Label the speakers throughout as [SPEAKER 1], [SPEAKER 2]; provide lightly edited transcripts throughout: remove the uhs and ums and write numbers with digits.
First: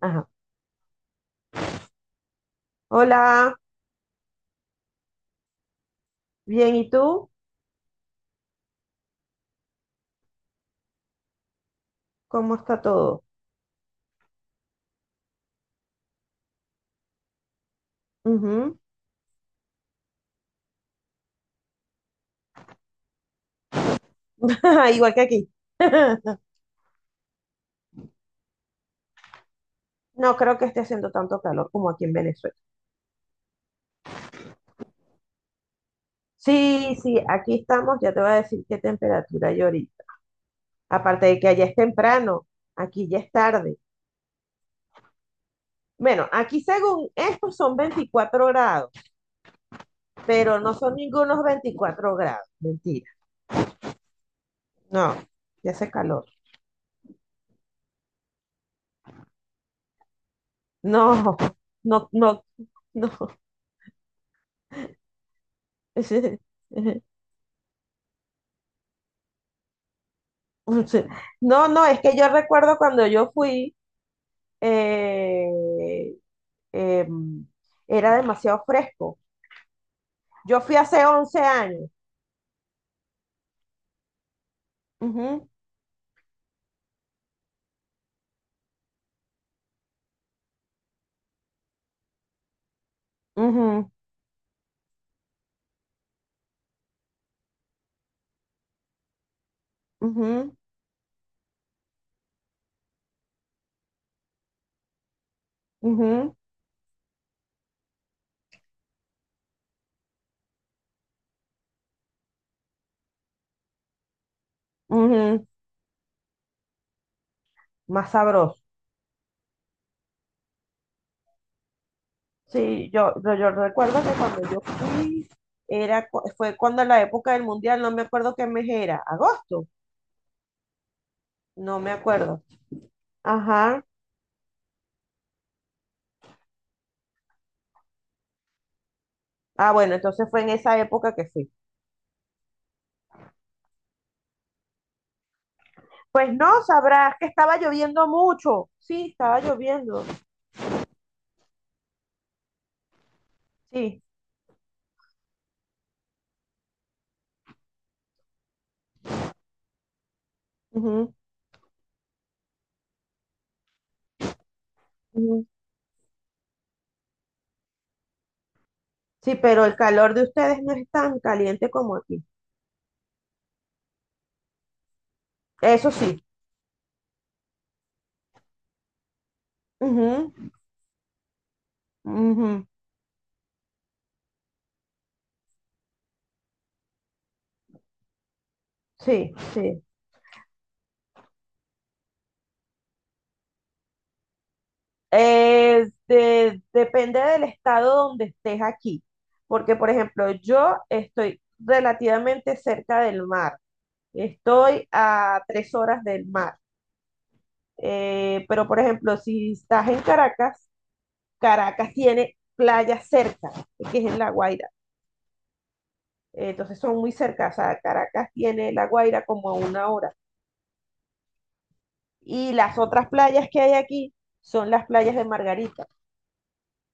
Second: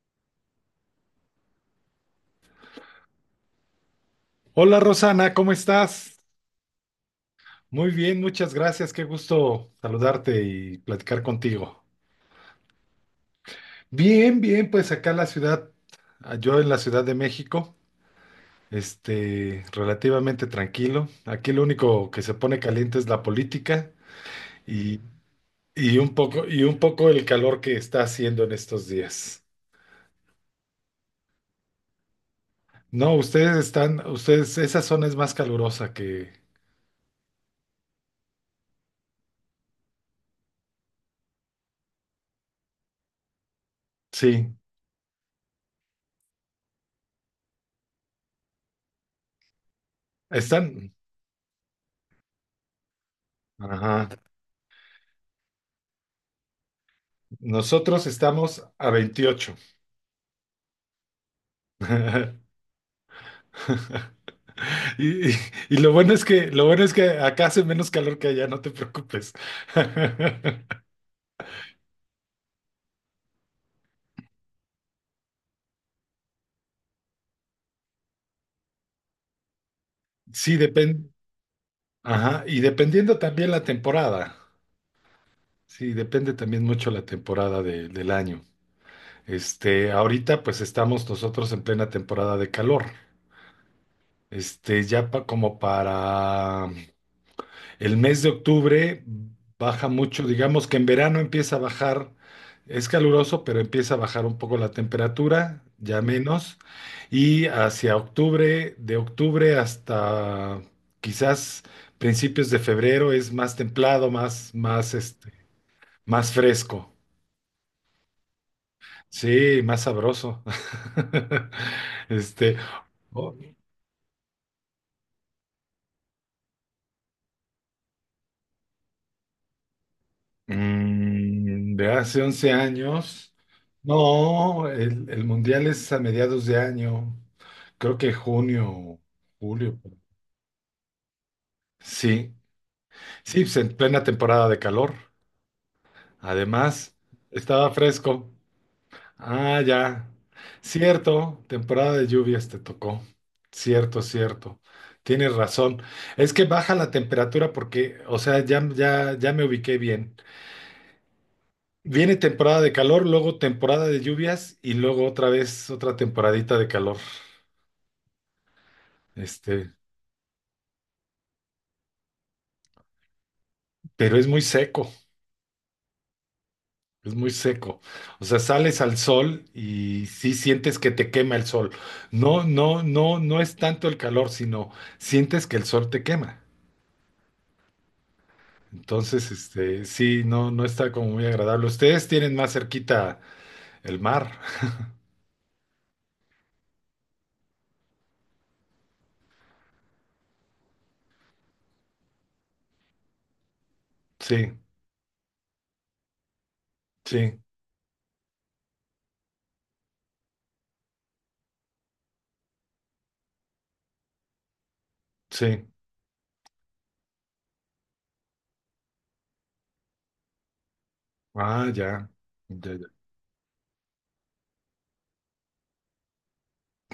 [SPEAKER 1] Ajá. Hola,
[SPEAKER 2] Hola Rosana, ¿cómo estás?
[SPEAKER 1] bien, ¿y tú?
[SPEAKER 2] Muy bien, muchas gracias, qué gusto saludarte y platicar contigo.
[SPEAKER 1] ¿Cómo está todo?
[SPEAKER 2] Bien, bien, pues acá en la ciudad, yo en la Ciudad de México,
[SPEAKER 1] Ujú.
[SPEAKER 2] relativamente tranquilo. Aquí lo único que se pone caliente es la política y,
[SPEAKER 1] Igual que aquí.
[SPEAKER 2] y un poco, y un poco el calor que está haciendo en estos días.
[SPEAKER 1] No creo que esté haciendo tanto calor como aquí en Venezuela.
[SPEAKER 2] No, ustedes están, esa zona es más calurosa que,
[SPEAKER 1] Sí, sí, aquí estamos, ya te voy a decir qué temperatura hay ahorita. Aparte de que allá es temprano, aquí ya es tarde.
[SPEAKER 2] sí,
[SPEAKER 1] Bueno, aquí según estos son 24 grados, pero no
[SPEAKER 2] están,
[SPEAKER 1] son ningunos 24 grados, mentira.
[SPEAKER 2] ajá,
[SPEAKER 1] No, ya hace calor.
[SPEAKER 2] nosotros estamos a 28.
[SPEAKER 1] No, no, no, no.
[SPEAKER 2] Y, y- y lo bueno es que, lo bueno es que acá hace menos calor que allá, no te preocupes.
[SPEAKER 1] Mm, sí. No, no, es que yo recuerdo cuando yo fui, eh, em, era demasiado fresco.
[SPEAKER 2] Sí,
[SPEAKER 1] Yo fui hace
[SPEAKER 2] depende.
[SPEAKER 1] 11 años.
[SPEAKER 2] Ajá, y dependiendo también la temporada.
[SPEAKER 1] Ujú,
[SPEAKER 2] Sí, depende también mucho la temporada del año. Ahorita pues estamos nosotros en plena temporada de calor.
[SPEAKER 1] ujú,
[SPEAKER 2] Como para el mes de octubre baja mucho,
[SPEAKER 1] ujú,
[SPEAKER 2] digamos que en verano empieza a bajar, es caluroso, pero empieza a bajar un poco la temperatura, ya
[SPEAKER 1] ujú,
[SPEAKER 2] menos, y hacia octubre, de octubre hasta quizás principios de febrero es más templado,
[SPEAKER 1] ujú.
[SPEAKER 2] más fresco,
[SPEAKER 1] Más sabroso.
[SPEAKER 2] sí, más sabroso. Este,
[SPEAKER 1] Sí,
[SPEAKER 2] o-
[SPEAKER 1] yo recuerdo que cuando yo fui, fue cuando la época del mundial, no me acuerdo qué mes era, agosto,
[SPEAKER 2] Mm,
[SPEAKER 1] no
[SPEAKER 2] de
[SPEAKER 1] me
[SPEAKER 2] hace
[SPEAKER 1] acuerdo.
[SPEAKER 2] 11 años.
[SPEAKER 1] Ajá.
[SPEAKER 2] No, el mundial es a mediados de año. Creo que junio,
[SPEAKER 1] Ah,
[SPEAKER 2] julio.
[SPEAKER 1] bueno, entonces fue en esa época que fui.
[SPEAKER 2] Sí, sí, pues en plena temporada de calor.
[SPEAKER 1] Pues no,
[SPEAKER 2] Además,
[SPEAKER 1] sabrás que estaba
[SPEAKER 2] estaba
[SPEAKER 1] lloviendo
[SPEAKER 2] fresco.
[SPEAKER 1] mucho. Sí, estaba
[SPEAKER 2] Ah,
[SPEAKER 1] lloviendo.
[SPEAKER 2] ya. Cierto, temporada de lluvias te tocó. Cierto,
[SPEAKER 1] Sí.
[SPEAKER 2] cierto. Tienes razón. Es que baja la temperatura porque, o sea, ya, ya, ya me ubiqué bien.
[SPEAKER 1] Ujú,
[SPEAKER 2] Viene temporada de calor, luego temporada de lluvias y luego otra
[SPEAKER 1] ujú.
[SPEAKER 2] vez otra temporadita de calor.
[SPEAKER 1] Sí, pero
[SPEAKER 2] Este,
[SPEAKER 1] el calor de ustedes no es tan caliente como aquí.
[SPEAKER 2] pero es muy seco,
[SPEAKER 1] Eso sí.
[SPEAKER 2] es muy seco. O sea, sales al sol y
[SPEAKER 1] Ujú,
[SPEAKER 2] sí sientes que te quema el sol. No,
[SPEAKER 1] ujú,
[SPEAKER 2] no, no, no es tanto el calor, sino sientes que el sol te quema. Entonces,
[SPEAKER 1] sí, sí.
[SPEAKER 2] sí, no, no está como muy agradable. Ustedes tienen más cerquita el mar.
[SPEAKER 1] Depende del estado donde estés aquí. Porque, por ejemplo, yo estoy relativamente cerca del mar.
[SPEAKER 2] Sí,
[SPEAKER 1] Estoy a 3 horas del mar.
[SPEAKER 2] sí,
[SPEAKER 1] Pero, por ejemplo, si estás en Caracas, Caracas tiene playa cerca, que es en La Guaira.
[SPEAKER 2] sí.
[SPEAKER 1] Entonces son muy cerca, o sea, Caracas tiene La Guaira como a una hora.
[SPEAKER 2] Ah, ya.
[SPEAKER 1] Y
[SPEAKER 2] Ya,
[SPEAKER 1] las
[SPEAKER 2] ya.
[SPEAKER 1] otras playas que hay aquí son las playas de Margarita,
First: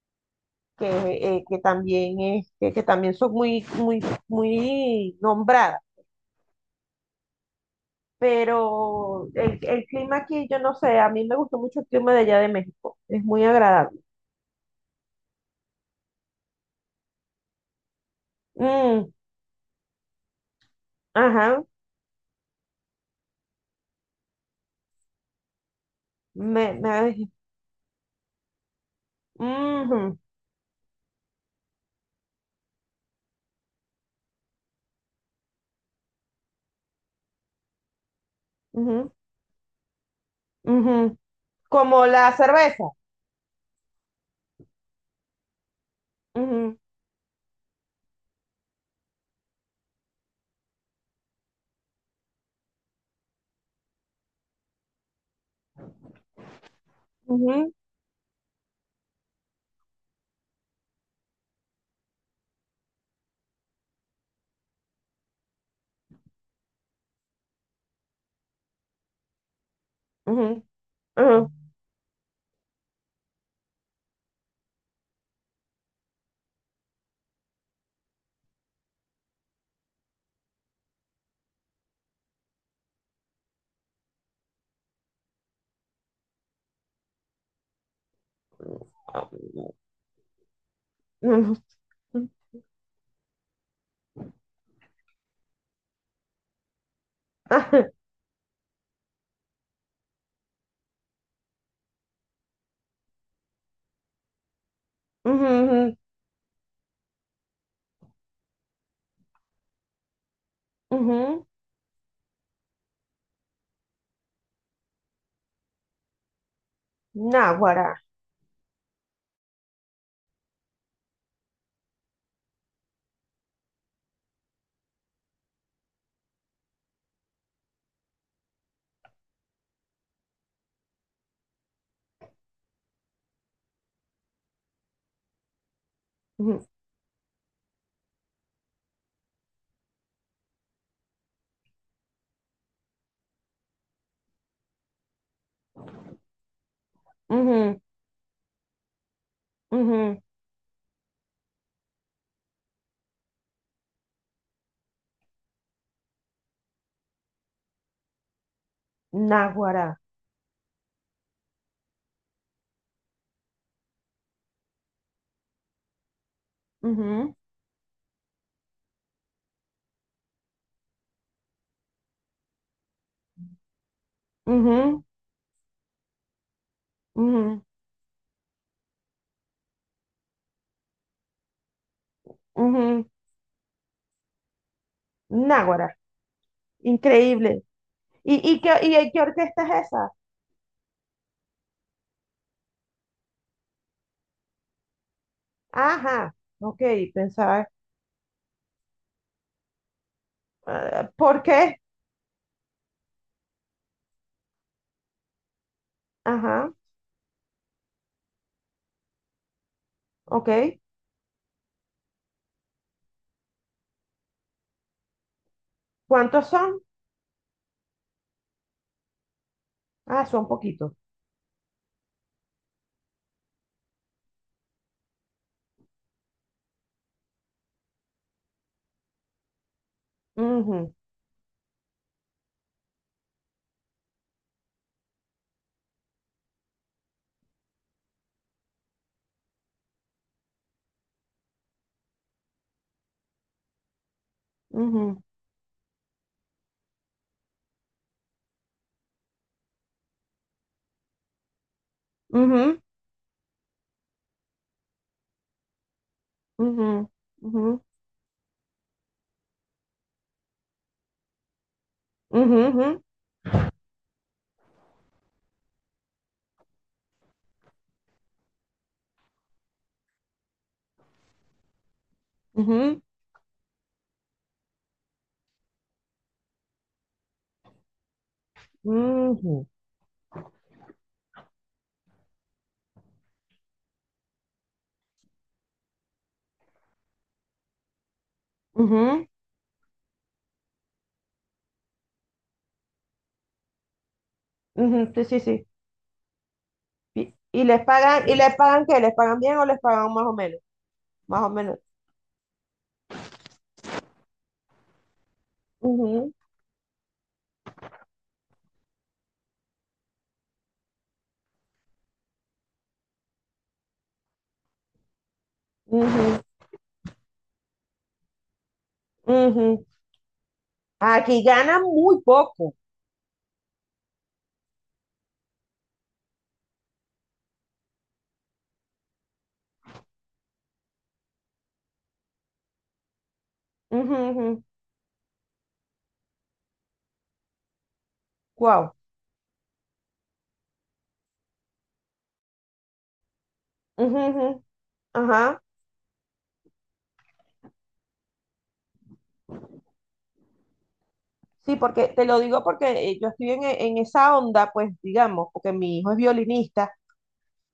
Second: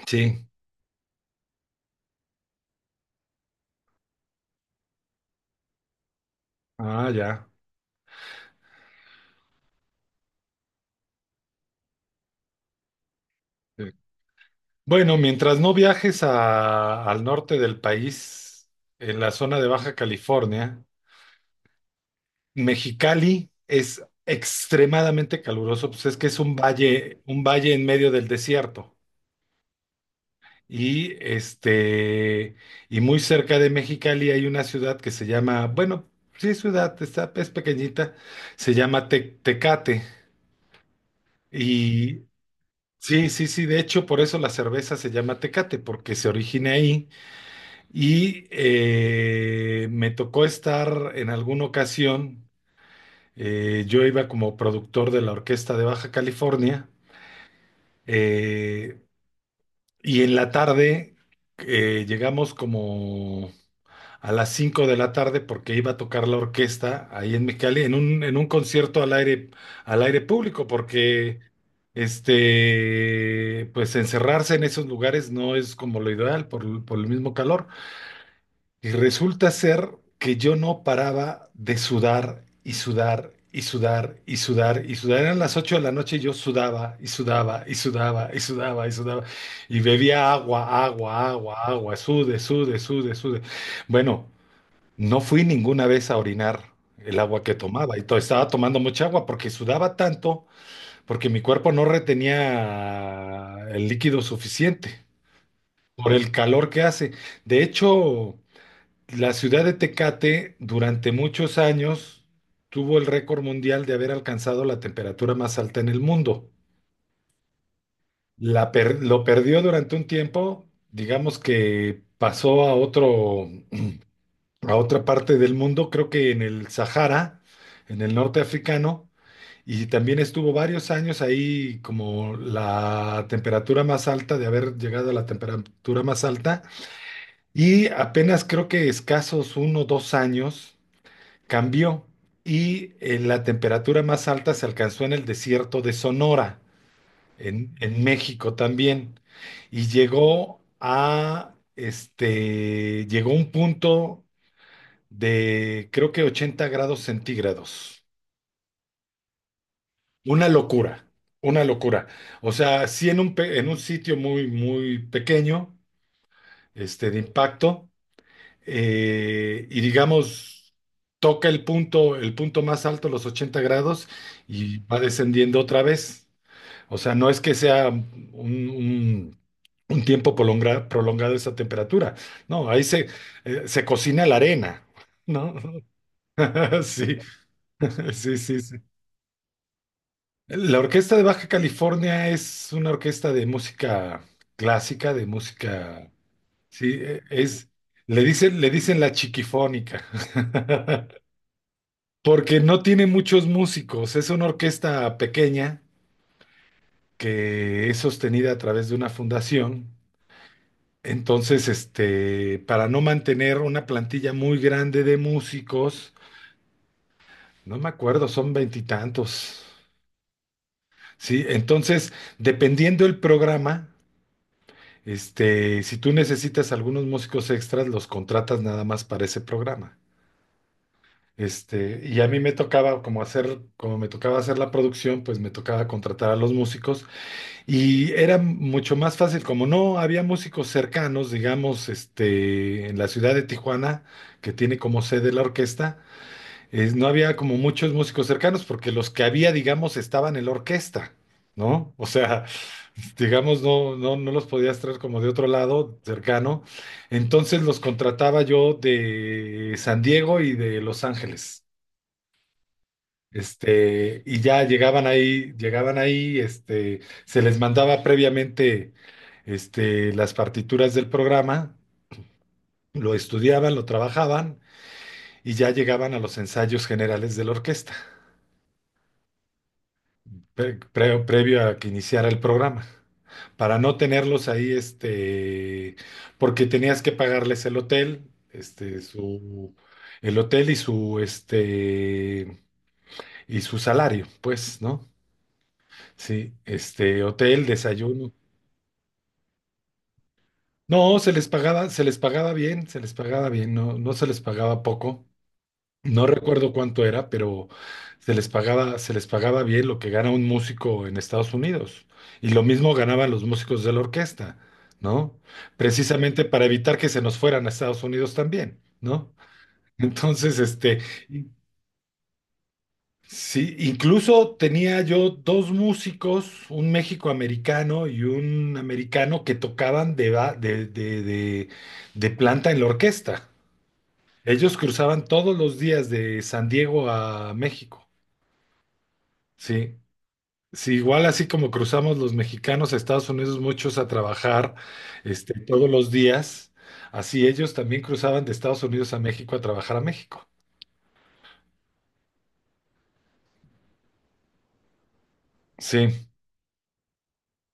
[SPEAKER 2] Sí.
[SPEAKER 1] que, que también son muy, muy nombradas.
[SPEAKER 2] Ah, ya.
[SPEAKER 1] Pero el clima aquí, yo no sé, a mí me gustó mucho el clima de allá de México, es muy
[SPEAKER 2] Sí.
[SPEAKER 1] agradable.
[SPEAKER 2] Bueno, mientras no viajes al norte del país,
[SPEAKER 1] Mm,
[SPEAKER 2] en la zona de Baja California,
[SPEAKER 1] ajá,
[SPEAKER 2] Mexicali es extremadamente caluroso, pues es que es
[SPEAKER 1] me, me-
[SPEAKER 2] un valle en medio del desierto.
[SPEAKER 1] ujú,
[SPEAKER 2] Y este, y muy cerca de Mexicali hay una ciudad que se llama, bueno, sí es ciudad, está, es pequeñita, se llama
[SPEAKER 1] ujú,
[SPEAKER 2] Tecate.
[SPEAKER 1] ujú. Como
[SPEAKER 2] Y
[SPEAKER 1] la cerveza.
[SPEAKER 2] sí, sí, sí, de hecho, por eso la cerveza se llama Tecate, porque se origina
[SPEAKER 1] Ujú.
[SPEAKER 2] ahí. Y me tocó estar en alguna ocasión, yo iba como productor de la Orquesta de Baja California,
[SPEAKER 1] Ujú,
[SPEAKER 2] eh, y en la tarde llegamos como a las 5 de la tarde porque iba a tocar la orquesta ahí en Mexicali, en un concierto al aire
[SPEAKER 1] ujú,
[SPEAKER 2] público,
[SPEAKER 1] ujú,
[SPEAKER 2] porque pues encerrarse en esos lugares no es como lo ideal por el mismo calor. Y resulta ser que yo no paraba de sudar y sudar y sudar y sudar y sudar. Eran las 8 de la noche y yo sudaba y sudaba y sudaba y sudaba y sudaba.
[SPEAKER 1] ah, ujú,
[SPEAKER 2] Y bebía agua, agua,
[SPEAKER 1] ujú,
[SPEAKER 2] agua, agua. Sude, sude, sude, sude. Bueno, no fui ninguna vez a orinar el agua que
[SPEAKER 1] ajá,
[SPEAKER 2] tomaba. Estaba tomando mucha agua porque sudaba tanto, porque mi cuerpo no retenía el líquido suficiente
[SPEAKER 1] ujú, ujú,
[SPEAKER 2] por el calor que hace. De hecho, la ciudad de Tecate durante
[SPEAKER 1] ujú.
[SPEAKER 2] muchos años tuvo el récord mundial de haber alcanzado la temperatura más alta en el mundo.
[SPEAKER 1] Náguara.
[SPEAKER 2] Lo perdió durante un tiempo, digamos que pasó a otro, a otra parte del mundo, creo que en el Sahara, en el norte africano, y también estuvo varios años ahí como la temperatura más alta, de haber llegado a la temperatura más alta,
[SPEAKER 1] Ujú,
[SPEAKER 2] y apenas creo que escasos 1 o 2 años cambió y la temperatura más alta se alcanzó en el desierto de Sonora,
[SPEAKER 1] ujú,
[SPEAKER 2] en México también, y
[SPEAKER 1] ujú,
[SPEAKER 2] llegó a un punto de creo que 80 grados centígrados.
[SPEAKER 1] náguara.
[SPEAKER 2] Una locura, una locura. O sea, sí en un sitio muy, muy pequeño, de
[SPEAKER 1] Ujú,
[SPEAKER 2] impacto. Y digamos, toca el punto más alto, los 80 grados, y va
[SPEAKER 1] ujú,
[SPEAKER 2] descendiendo otra vez. O sea, no es que
[SPEAKER 1] ujú,
[SPEAKER 2] sea un tiempo prolongado esa temperatura. No, ahí se,
[SPEAKER 1] ujú,
[SPEAKER 2] eh, se cocina la arena, ¿no?
[SPEAKER 1] náguara.
[SPEAKER 2] Sí,
[SPEAKER 1] Increíble. ¿Y,
[SPEAKER 2] sí, sí, sí.
[SPEAKER 1] y qué orquesta es esa?
[SPEAKER 2] La Orquesta de Baja California es una orquesta de música clásica, de música,
[SPEAKER 1] Ajá. Ok,
[SPEAKER 2] sí,
[SPEAKER 1] pensaba.
[SPEAKER 2] es, le dicen la chiquifónica.
[SPEAKER 1] Ah, ¿por qué?
[SPEAKER 2] Porque no tiene muchos músicos, es una orquesta pequeña
[SPEAKER 1] Ajá.
[SPEAKER 2] que es sostenida a través de una fundación.
[SPEAKER 1] Ok.
[SPEAKER 2] Entonces, para no mantener una plantilla muy grande de músicos,
[SPEAKER 1] ¿Cuántos son?
[SPEAKER 2] no me acuerdo, son veintitantos.
[SPEAKER 1] Ah, son poquitos.
[SPEAKER 2] Sí, entonces, dependiendo el programa, si tú necesitas algunos músicos extras, los contratas nada más para ese programa.
[SPEAKER 1] Ujú,
[SPEAKER 2] A mí me tocaba, como me tocaba hacer la producción, pues me tocaba contratar a los músicos. Y era mucho más fácil, como no había músicos cercanos, digamos, en la ciudad de Tijuana, que tiene como
[SPEAKER 1] ujú,
[SPEAKER 2] sede la orquesta, no había como muchos músicos cercanos, porque los que había, digamos, estaban en la orquesta, ¿no? O sea,
[SPEAKER 1] ujú,
[SPEAKER 2] digamos, no, no, no los podías traer como de otro lado, cercano.
[SPEAKER 1] ujú,
[SPEAKER 2] Entonces los
[SPEAKER 1] ujú,
[SPEAKER 2] contrataba yo de San Diego y de Los Ángeles.
[SPEAKER 1] ujú, ujú,
[SPEAKER 2] Y ya llegaban ahí, se les mandaba previamente, las partituras del programa,
[SPEAKER 1] ujú.
[SPEAKER 2] lo estudiaban, lo trabajaban y ya llegaban a los ensayos generales de la orquesta,
[SPEAKER 1] Ujú,
[SPEAKER 2] previo a que iniciara el programa, para no tenerlos ahí, porque tenías que pagarles el hotel,
[SPEAKER 1] ujú,
[SPEAKER 2] el hotel y su salario, pues, ¿no?
[SPEAKER 1] ujú, sí, sí, sí.
[SPEAKER 2] Sí,
[SPEAKER 1] Y,
[SPEAKER 2] hotel, desayuno.
[SPEAKER 1] ¿y les pagan qué? ¿Les pagan bien o les pagan más o menos?
[SPEAKER 2] No, se
[SPEAKER 1] Más
[SPEAKER 2] les
[SPEAKER 1] o menos.
[SPEAKER 2] pagaba, se les pagaba bien, se les pagaba bien, no, no se les pagaba poco. No
[SPEAKER 1] Ujú,
[SPEAKER 2] recuerdo cuánto era, pero se les pagaba bien lo que gana un músico en Estados Unidos. Y lo mismo ganaban los músicos de la orquesta, ¿no?
[SPEAKER 1] ujú,
[SPEAKER 2] Precisamente para evitar que se nos fueran a Estados Unidos también, ¿no?
[SPEAKER 1] ujú.
[SPEAKER 2] Entonces,
[SPEAKER 1] Aquí
[SPEAKER 2] y
[SPEAKER 1] ganan muy poco.
[SPEAKER 2] Sí, incluso tenía yo dos músicos, un méxico-americano y un americano que tocaban de, ba- de planta en la orquesta. Ellos cruzaban todos los días de San Diego a México.
[SPEAKER 1] Wow.
[SPEAKER 2] Sí, sí, igual así como cruzamos los mexicanos a Estados Unidos muchos a trabajar,
[SPEAKER 1] Ajá.
[SPEAKER 2] todos los días, así ellos también cruzaban de Estados Unidos a México a trabajar a México.
[SPEAKER 1] Sí, porque te lo digo porque yo estoy en esa onda, pues digamos, porque mi hijo es
[SPEAKER 2] Sí,
[SPEAKER 1] violinista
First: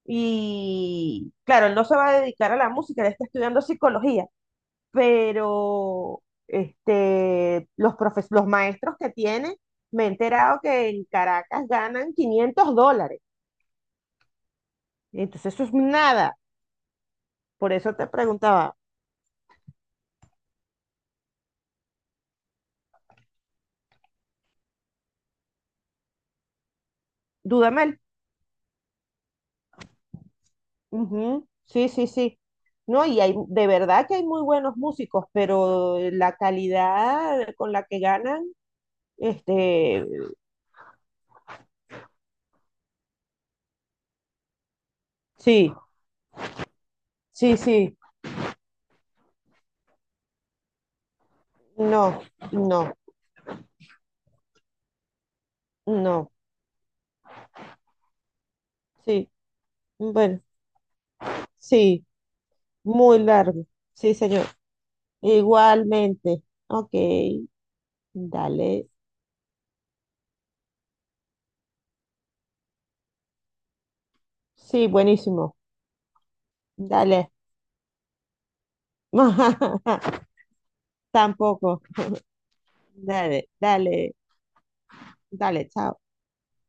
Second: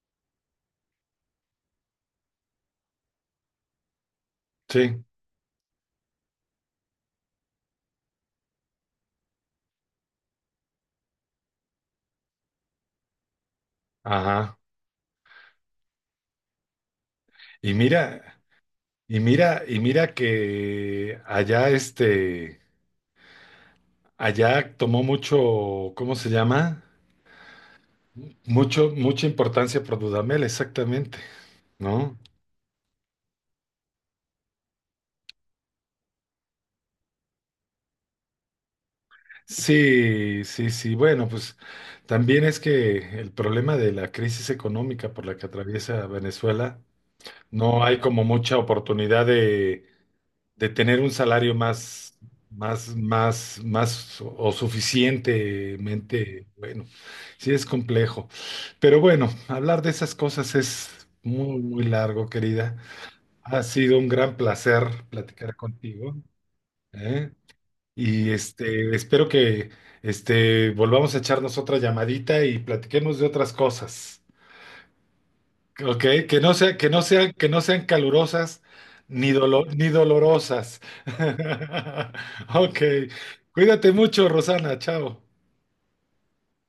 [SPEAKER 1] y claro, él no se va a dedicar a la música, él está estudiando psicología.
[SPEAKER 2] sí,
[SPEAKER 1] Pero los maestros que tienen me he enterado que en Caracas ganan $500.
[SPEAKER 2] ajá.
[SPEAKER 1] Entonces eso es nada.
[SPEAKER 2] Y
[SPEAKER 1] Por eso te
[SPEAKER 2] mira,
[SPEAKER 1] preguntaba,
[SPEAKER 2] Y mira, y mira que allá tomó mucho, ¿cómo se llama?
[SPEAKER 1] Dudamel.
[SPEAKER 2] Mucha importancia por Dudamel, exactamente,
[SPEAKER 1] Ujú, sí, sí,
[SPEAKER 2] ¿no?
[SPEAKER 1] sí. No, y hay, de verdad que hay muy buenos músicos, pero la calidad con la que ganan, este,
[SPEAKER 2] Sí, sí, sí. Bueno, pues también es que el problema de la crisis económica por la que
[SPEAKER 1] sí,
[SPEAKER 2] atraviesa Venezuela,
[SPEAKER 1] sí,
[SPEAKER 2] no
[SPEAKER 1] sí,
[SPEAKER 2] hay como mucha oportunidad de tener un salario más,
[SPEAKER 1] no, no,
[SPEAKER 2] más, más, más o
[SPEAKER 1] no,
[SPEAKER 2] suficientemente bueno. Sí es complejo. Pero bueno,
[SPEAKER 1] sí,
[SPEAKER 2] hablar de esas
[SPEAKER 1] bueno,
[SPEAKER 2] cosas es muy, muy
[SPEAKER 1] sí,
[SPEAKER 2] largo, querida.
[SPEAKER 1] muy
[SPEAKER 2] Ha
[SPEAKER 1] largo,
[SPEAKER 2] sido un
[SPEAKER 1] sí,
[SPEAKER 2] gran
[SPEAKER 1] señor.
[SPEAKER 2] placer platicar contigo,
[SPEAKER 1] Igualmente. Ok,
[SPEAKER 2] ¿eh? Y
[SPEAKER 1] dale.
[SPEAKER 2] espero que volvamos a echarnos otra llamadita y platiquemos de otras cosas.
[SPEAKER 1] Sí, buenísimo.
[SPEAKER 2] Ok, que no sea,
[SPEAKER 1] Dale.
[SPEAKER 2] que no sean calurosas ni dolorosas.
[SPEAKER 1] Tampoco.
[SPEAKER 2] Ok,
[SPEAKER 1] Dale,
[SPEAKER 2] cuídate
[SPEAKER 1] dale,
[SPEAKER 2] mucho, Rosana, chao.
[SPEAKER 1] dale, chao.